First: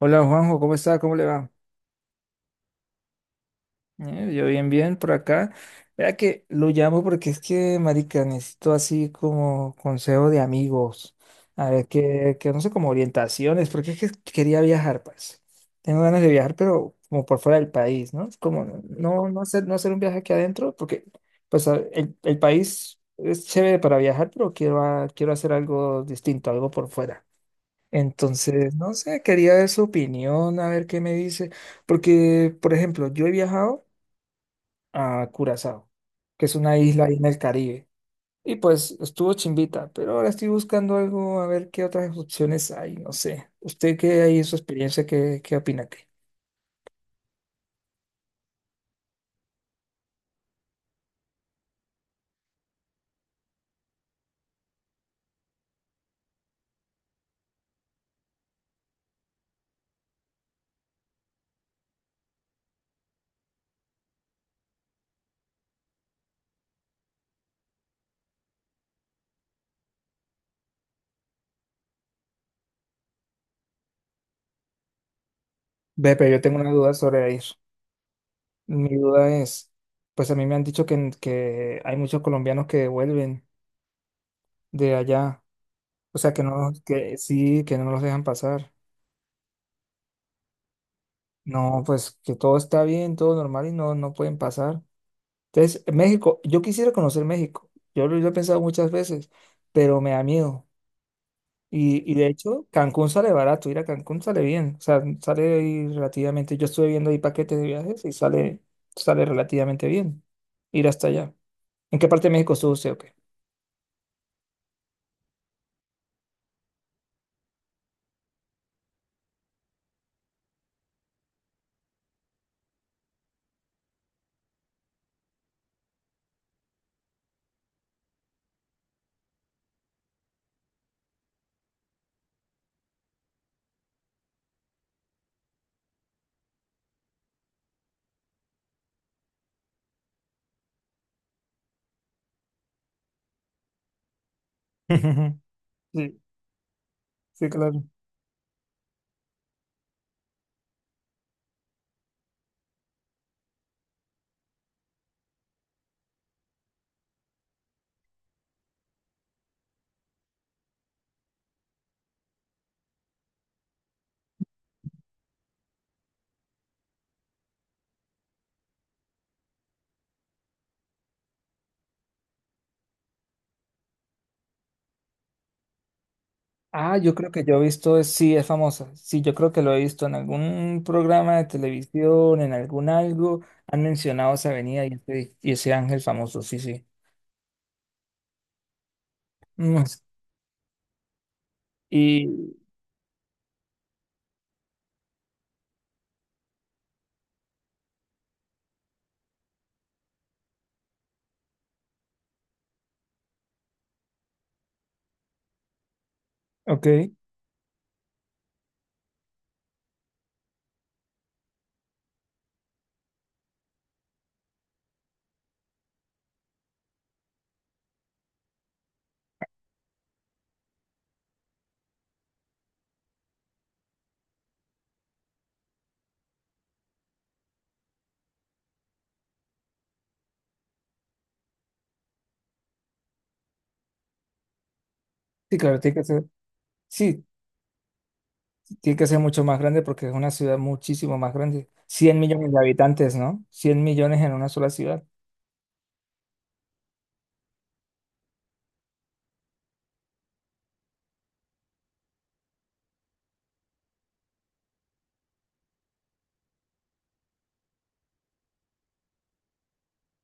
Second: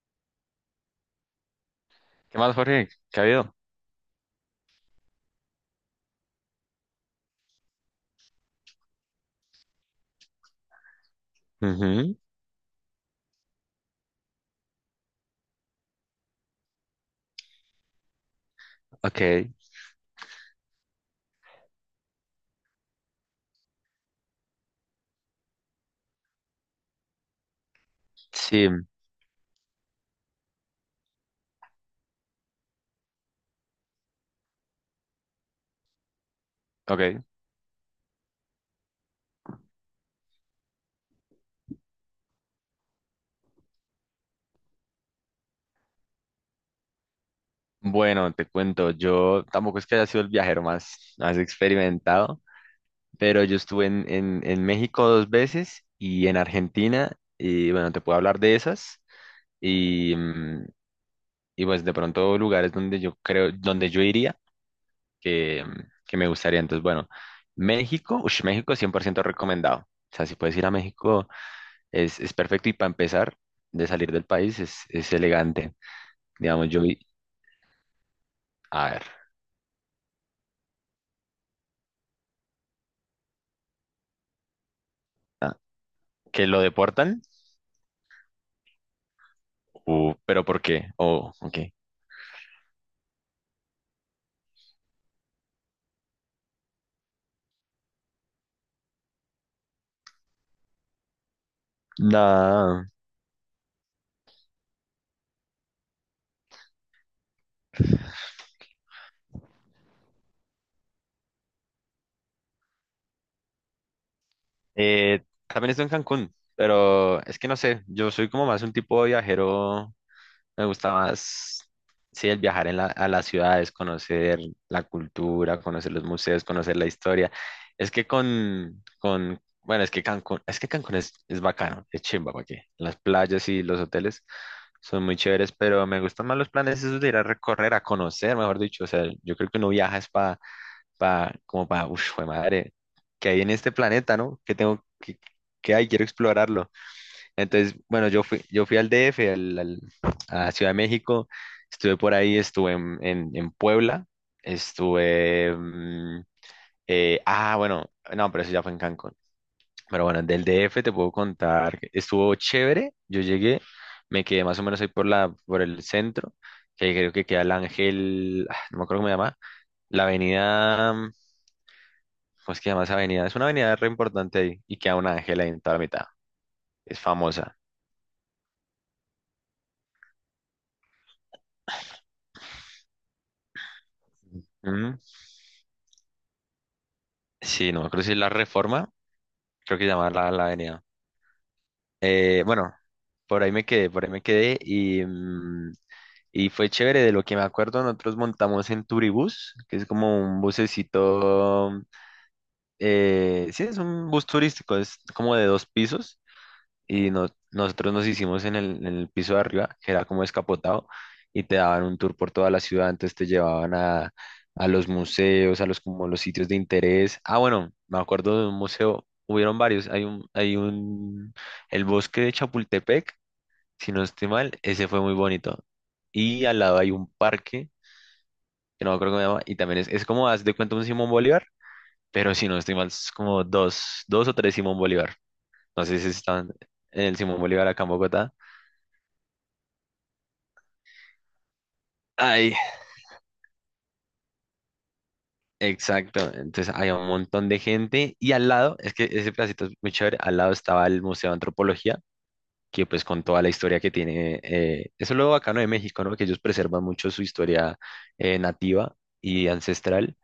Hola Juanjo, ¿cómo está? ¿Cómo le va? ¿Qué más, Jorge? ¿Qué ha habido? Yo bien, bien por acá. Vea que lo llamo porque es que, marica, necesito así como consejo de amigos. A ver, Ujú. que no sé, como orientaciones, porque es que quería viajar, pues. Tengo ganas de viajar, pero como por fuera del país, ¿no? Es como Ok. no hacer un viaje aquí adentro, porque pues el país es chévere para viajar, pero quiero hacer algo distinto, algo por fuera. Sí, Entonces, no sé, quería ver su opinión, a ver qué me dice, porque, por ejemplo, yo he viajado a Curazao, que es una isla ahí en ok. el Caribe, y pues estuvo chimbita, pero ahora estoy buscando algo, a ver qué otras opciones hay, no sé. ¿Usted qué hay en su experiencia, qué opina? Que Bueno, te cuento, yo tampoco es que haya sido el viajero más, más experimentado, pero yo estuve en, en México dos veces y en Argentina, y bueno, te puedo hablar de esas, y, mm, y pues de pronto lugares donde yo creo, donde yo iría, que me gustaría. Entonces, bueno, México, ush, México 100% recomendado. O sea, si puedes ir a México, es perfecto y para empezar, de salir del país es elegante. Ve, pero yo tengo Digamos, una yo duda vi, sobre ir. a Mi ver, duda es, pues a mí me han dicho que hay muchos colombianos que vuelven de allá, ah, o sea, que que lo no, que deportan. sí, que no los dejan pasar. Pero ¿por qué? Oh, ok. No, pues que todo está bien, todo normal y no, no pueden pasar. Entonces, México, yo quisiera conocer México. Yo lo he pensado muchas veces, pero me da miedo. Y de hecho, Nada. Cancún sale barato, ir a Cancún sale bien. O sea, sale ahí relativamente. Yo estuve viendo ahí paquetes de viajes y sale relativamente bien ir hasta allá. ¿En qué parte de México estuvo usted o qué? También estoy en Cancún, pero es que no sé, yo soy como más un tipo de viajero. Me gusta más, sí, el viajar en a las ciudades, conocer la cultura, conocer los museos, conocer la historia. Es que bueno, es que Cancún, es que Cancún es bacano, es chimba, ¿para qué? Las playas y los hoteles son muy chéveres, pero me gustan más los planes esos de ir a recorrer, a conocer, mejor dicho. O sea, yo creo que uno viaja es para, como para, uff, madre, ¿qué hay en este planeta, no? ¿Qué tengo, que qué qué hay? Quiero Sí, explorarlo. sí, Entonces, claro. bueno, yo fui al DF, a Ciudad de México, estuve por ahí, estuve en, en Puebla, estuve. Bueno, no, pero eso ya fue en Cancún. Pero bueno, del DF te puedo contar, que estuvo chévere, yo llegué, me quedé más o menos ahí por el centro, que creo que queda el Ángel, no me acuerdo cómo se llama, la avenida, ¿cómo es que se llama esa avenida? Es una avenida re importante ahí, y queda un ángel ahí en toda la mitad, Ah, es yo creo que yo famosa. he visto, sí, es famosa. Sí, yo creo que lo he visto en algún programa de televisión, en algún algo. Han mencionado esa avenida y ese ángel famoso, sí, sí. Sí, no me acuerdo si es la Reforma, creo que Mm. se llama la avenida. Y, Bueno, por ahí me quedé y fue chévere. De lo que me acuerdo, nosotros montamos en Turibús, que es como un bucecito, sí, es un bus turístico, es como de dos pisos ok, y nosotros nos hicimos en el piso de arriba, que era como escapotado, y te daban un tour por toda la ciudad, entonces te llevaban a los museos, a los como los sitios de interés. Ah, bueno, me acuerdo de un museo, hubieron varios, el bosque de Chapultepec, si no estoy mal, ese fue muy bonito. Y al lado hay un parque, que no me acuerdo cómo se llama, y también es como, haz de cuenta un Simón Bolívar, pero si no estoy mal, es como dos o tres Simón Bolívar. sí, claro, No tiene sé que si ser, están en el sí, Simón Bolívar acá en Bogotá. tiene que ser mucho más grande porque es una ciudad muchísimo más grande. 100 millones Ay, de habitantes, ¿no? 100 millones en una sola ciudad. exacto. Entonces había un montón de gente y al lado, es que ese pedacito es muy chévere, al lado estaba el Museo de Antropología, que pues con toda la historia que tiene, eso es lo bacano de México, ¿no? Que ellos preservan mucho su historia, nativa y ancestral,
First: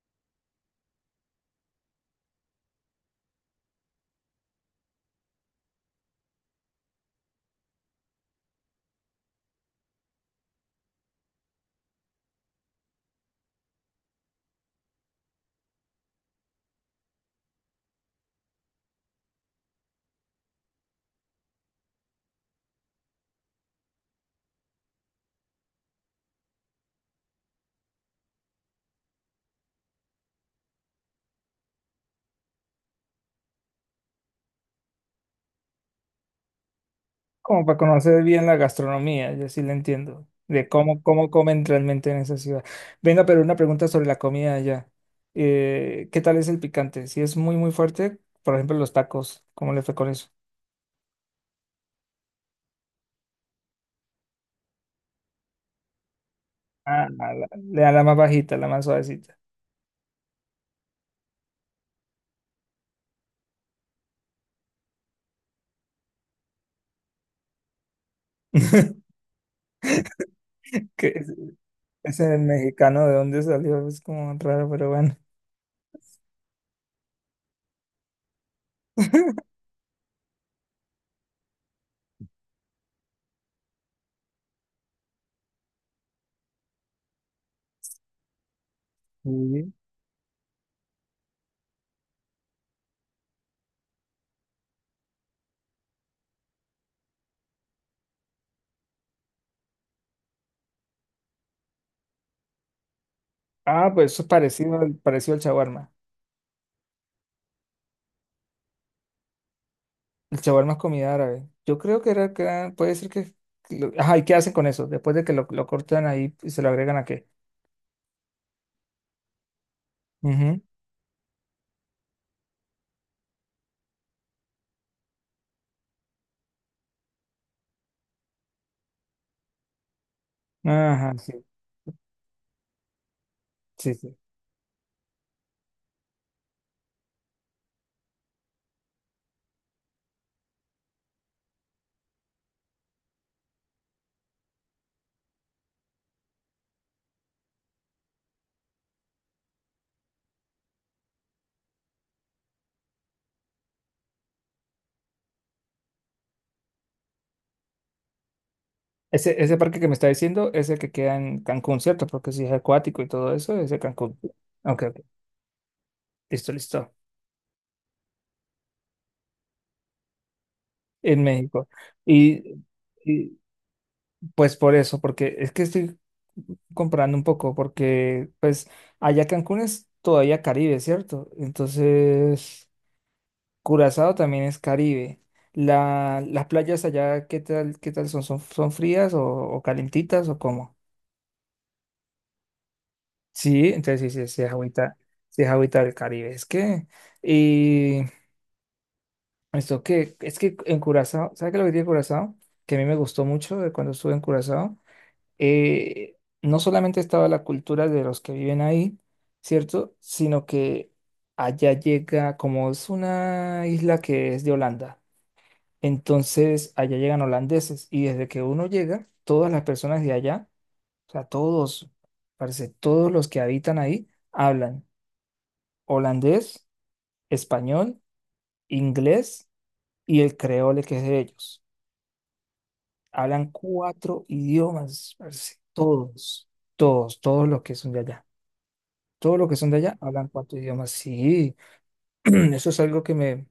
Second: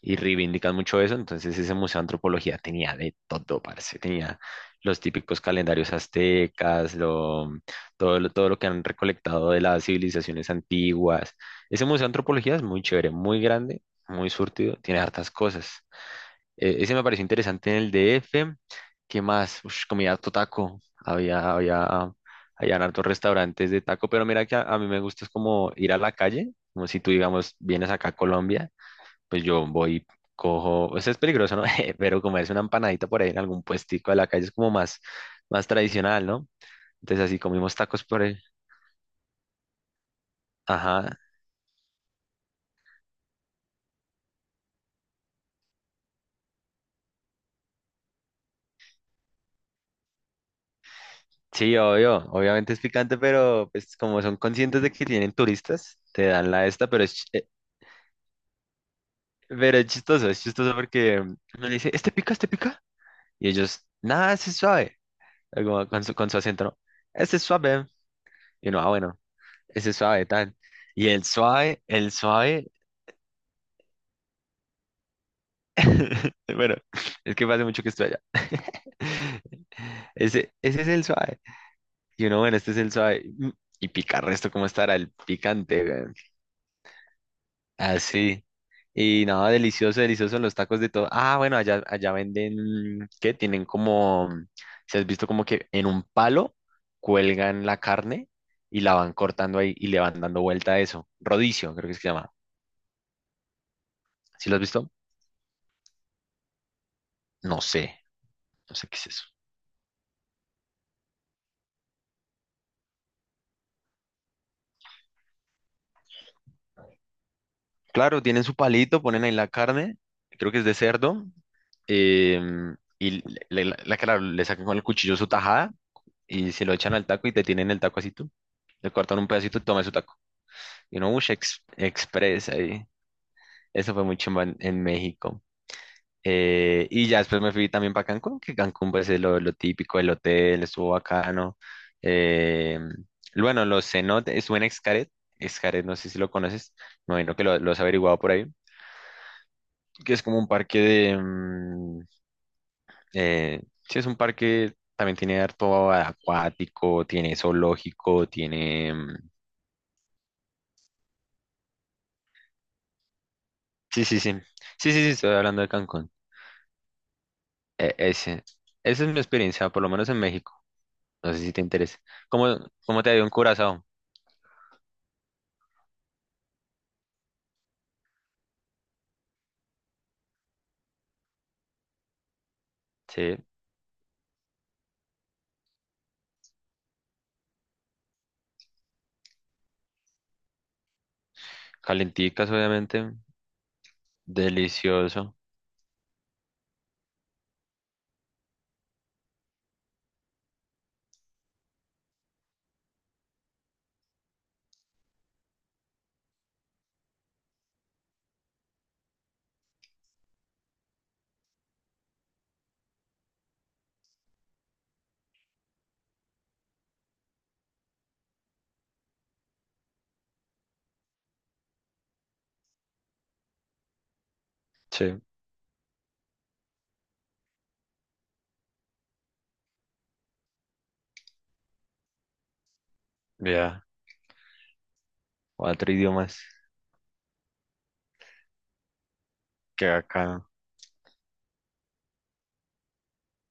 y reivindican mucho eso. Entonces, ese museo de antropología tenía de todo, parce. Tenía los típicos calendarios aztecas, lo, mm, todo lo que han recolectado de las civilizaciones antiguas. Ese museo de antropología es muy chévere, muy grande, muy surtido, tiene hartas cosas. Ese me pareció interesante en el DF. ¿Qué más? Ush, comida totaco. Habían hartos restaurantes de taco, pero mira que a mí me gusta es como ir a la calle, como si tú, digamos, vienes acá a Colombia, pues yo voy, cojo, o sea, es peligroso, ¿no? Pero como es una empanadita por ahí en algún puestico de la calle, es como más tradicional, ¿no? Entonces así Como comimos para tacos conocer por ahí. bien la gastronomía, yo sí la entiendo, de cómo, Ajá. cómo comen realmente en esa ciudad. Venga, pero una pregunta sobre la comida allá. ¿Qué tal es el picante? Si es muy, muy fuerte, por ejemplo, los tacos, ¿cómo le fue con eso? Sí, obvio, obviamente es picante, pero pues como son conscientes de que tienen turistas, te dan la esta, pero Ah, es, ch- eh, le da la más bajita, la más suavecita. pero es chistoso, es chistoso porque uno le dice, ¿este pica, este pica? Y ellos, nada, ese es suave, algo con su acento, ¿no? Este es suave. Y no, bueno, ese es suave, tal. Que Y el suave, el es el suave. mexicano, ¿de dónde salió? Es como raro, pero bueno. Bueno, es que hace mucho que estoy allá. Ese es el suave. Y uno, bueno, este es el suave. Y picar resto, ¿cómo estará el picante, weón? Así. Y nada, Sí. delicioso, delicioso los tacos de todo. Ah, bueno, allá venden, ¿qué? Tienen como, si has visto como que en un palo cuelgan la carne y la van cortando ahí y le van dando vuelta a eso. Rodicio, creo que es que se llama. Ah, pues eso es ¿Sí lo has visto? Parecido al shawarma. No sé, no sé qué es eso. El shawarma es comida árabe. Yo creo puede ser que... Ajá, ¿y qué hacen con eso? Después de que lo cortan ahí y se lo agregan a qué. Claro, tienen su palito, ponen ahí la carne, creo que Ujú. es de cerdo, y claro, le sacan con el cuchillo su tajada y se lo echan al taco y te tienen el taco así tú. Le cortan un pedacito y tomas su taco. Y uno, Ajá, uff, sí, express ahí. sí, Eso fue sí. muy chimba en México. Y ya después me fui también para Cancún, que Cancún pues es lo típico, el hotel estuvo bacano. Em, bueno, los cenotes, estuve en Xcaret, Xcaret no sé si lo conoces, me imagino que lo has averiguado por ahí. Que es como un parque de... mm, eh, sí, es un parque, también tiene harto acuático, tiene zoológico. Ese parque que me está diciendo es el que queda en Cancún, ¿cierto? Porque si es acuático y todo eso, es de Sí, Cancún. sí, sí. Ok, Sí, sí, ok. sí, estoy hablando de Cancún. Listo, listo. Ese. Esa es mi experiencia, por lo menos en México. En No sé si te México. interesa. ¿Cómo, Y, cómo te ha ido en y Curazao? pues por eso, porque es que estoy comparando un poco, porque pues allá Cancún es todavía Caribe, ¿cierto? Entonces... Sí. Curazao también es Caribe. Las playas allá, ¿qué tal son? ¿Son frías o calentitas o cómo? Calenticas, obviamente. Sí, entonces sí, sí, Delicioso. sí es agüita del Caribe. Es que, y esto que, es que en Curazao, ¿sabes qué es lo que tiene Curazao? Que a mí me gustó mucho de cuando estuve en Curazao. eh, no solamente estaba la cultura de los que viven ahí, ¿cierto? Sino que allá llega, como es una isla que es de Holanda. Entonces, allá llegan holandeses y desde que uno llega, todas las personas de allá, o sea, todos, parece, todos los que habitan ahí, hablan Sí. holandés, español, inglés y el creole que es de ellos. Hablan Ya. cuatro idiomas, parce, Cuatro idiomas, todos, todos, todos los que son de allá. Todos los que son de que allá hablan acá. cuatro idiomas, sí. Eso es algo que me,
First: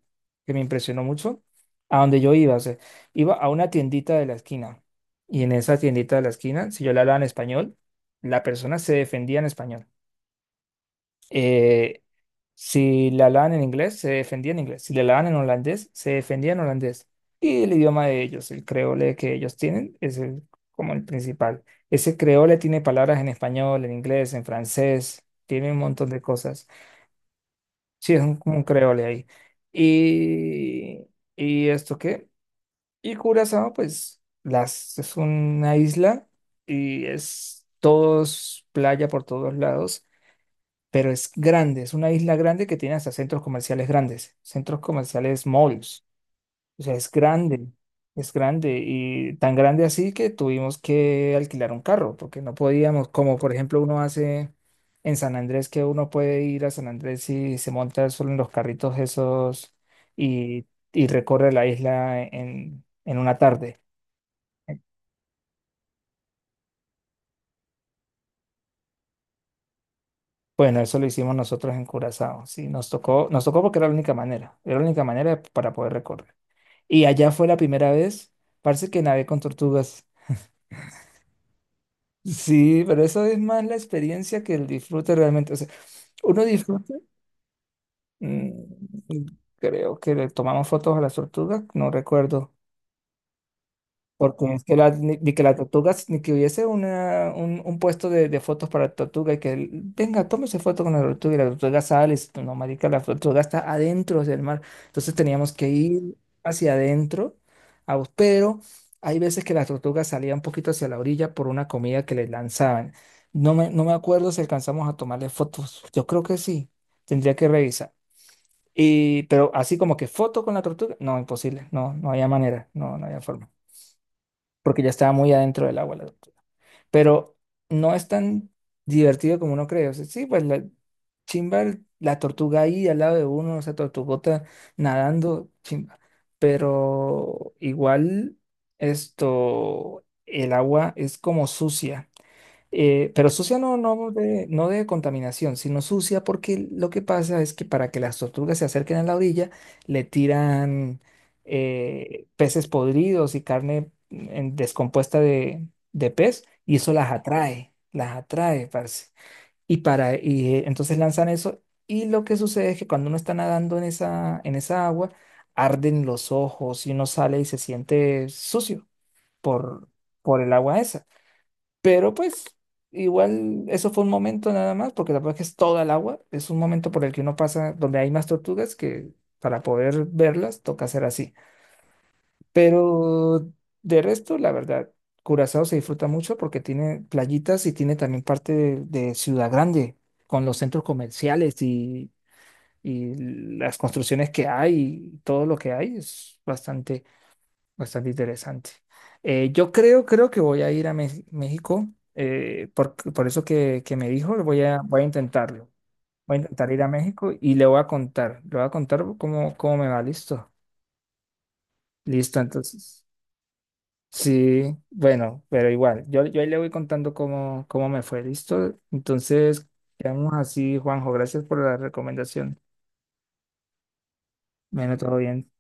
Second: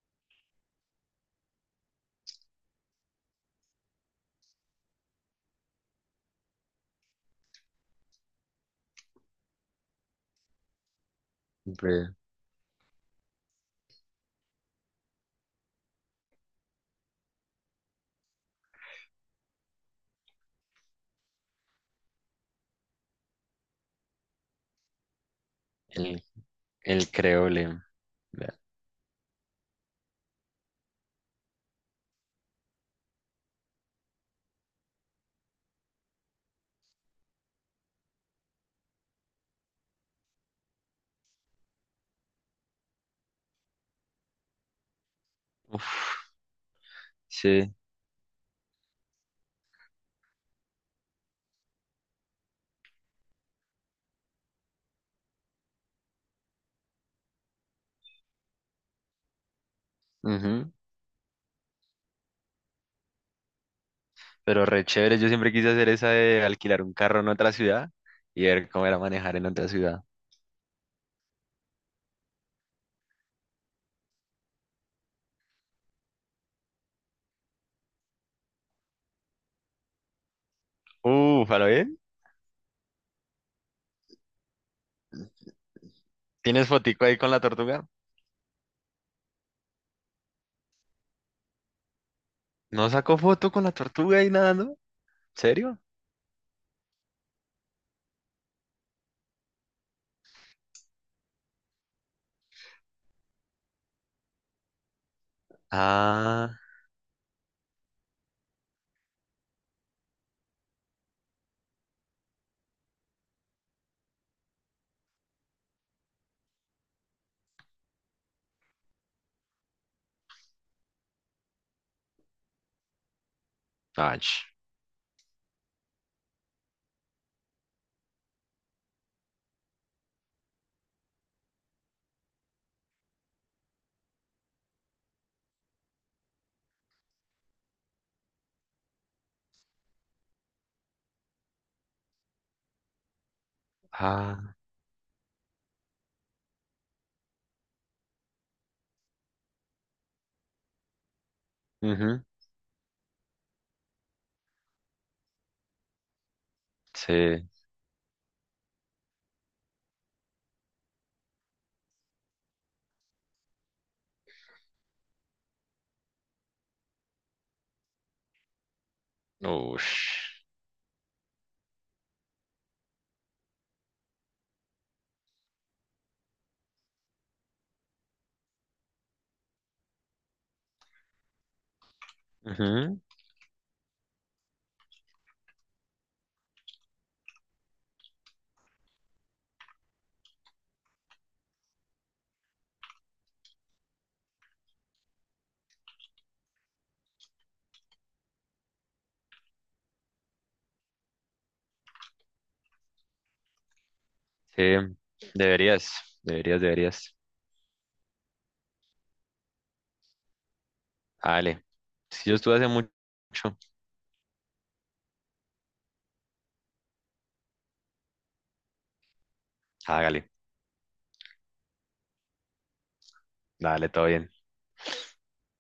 que me impresionó mucho. A donde yo iba, o sea, iba a una tiendita de la esquina. Y en esa tiendita de la esquina, si yo le hablaba en español, la persona se defendía en español. Eh, Siempre. si le hablaban en inglés, se defendía en inglés. Si le hablaban en holandés, se defendía en holandés. Y el idioma de ellos, el creole que ellos tienen, como el principal. Ese creole tiene palabras en español, en inglés, en francés, tiene un montón de El, cosas. el creole. Sí, Ya. como un creole ahí. Y, ¿Y esto qué? Y Curazao, pues, es una isla y es todos playa por todos lados, pero es grande, es una isla grande que tiene hasta centros comerciales grandes, centros comerciales malls. Uf, O sea, sí. es grande y tan grande así que tuvimos que alquilar un carro porque no podíamos, como por ejemplo uno hace en San Andrés, que uno puede ir a San Andrés y se monta solo en los carritos esos y, Ujú. Recorre la isla en una tarde. Pero re chévere, yo siempre quise hacer esa de alquilar un carro en otra ciudad y ver cómo era manejar en otra ciudad. Bueno, eso lo hicimos nosotros en Curazao, sí, nos tocó porque era la única manera, era la única manera para poder recorrer. Y allá fue la primera vez, parece que nadé con tortugas. Uf, ¿a lo bien? Sí, pero eso es más la experiencia que el disfrute realmente. O sea, uno ¿Tienes disfruta, fotico ahí con la tortuga? mm, creo que le tomamos fotos a las tortugas, no recuerdo. ¿No sacó foto con la tortuga ahí Porque es nadando? que ¿En la, ni que la ¿Serio? tortuga, ni que hubiese un puesto de fotos para la tortuga y que, él, venga, tómese foto con la tortuga y la tortuga sale, y dice, no, marica, la tortuga está adentro del mar. Entonces teníamos que ir Ah, hacia adentro, pero hay veces que la tortuga salía un poquito hacia la orilla por una comida que le lanzaban. No me acuerdo si alcanzamos a tomarle fotos. Yo creo que sí, tendría que revisar. Pero así como que foto con la tortuga, no, imposible, no, no había manera, no, no había forma ach, porque ya estaba muy adentro del agua la tortuga. Pero no es tan divertido como uno cree. O sea, sí, pues la chimba, la tortuga ahí al lado de uno, esa tortugota nadando, chimba. Pero igual esto, el agua es como sucia. Pero sucia no, no de, ah, no de contaminación, sino sucia porque lo que pasa es que para que las tortugas se acerquen a la orilla, le tiran ujú, peces podridos y carne descompuesta de pez y eso sí, las atrae, parce. Y, para, y entonces lanzan eso y lo que sucede es que cuando uno está nadando en esa agua, arden los ojos y uno sale y se siente sucio por, ush, por el agua esa. Pero pues igual eso fue un momento nada más, porque la verdad que es toda el agua, es un momento por el que uno pasa donde hay más tortugas que para poder verlas toca hacer así. ujú, Pero de resto, la verdad, Curazao se disfruta mucho porque tiene playitas y tiene también parte de Ciudad Grande, con los centros comerciales y las construcciones que hay y todo lo que hay es bastante... Bastante interesante. Creo que voy a ir a México, por eso que me dijo, sí, voy a intentarlo. deberías, Voy a deberías, intentar ir a deberías. México y le voy a contar, le voy a contar cómo me va, listo. Dale, si yo Listo, estuve hace mucho, entonces. Sí, bueno, pero igual, yo ahí le voy contando cómo me fue, listo. Entonces, hágale, quedamos así, Juanjo, gracias por la recomendación. dale, todo bien. Bueno, todo bien.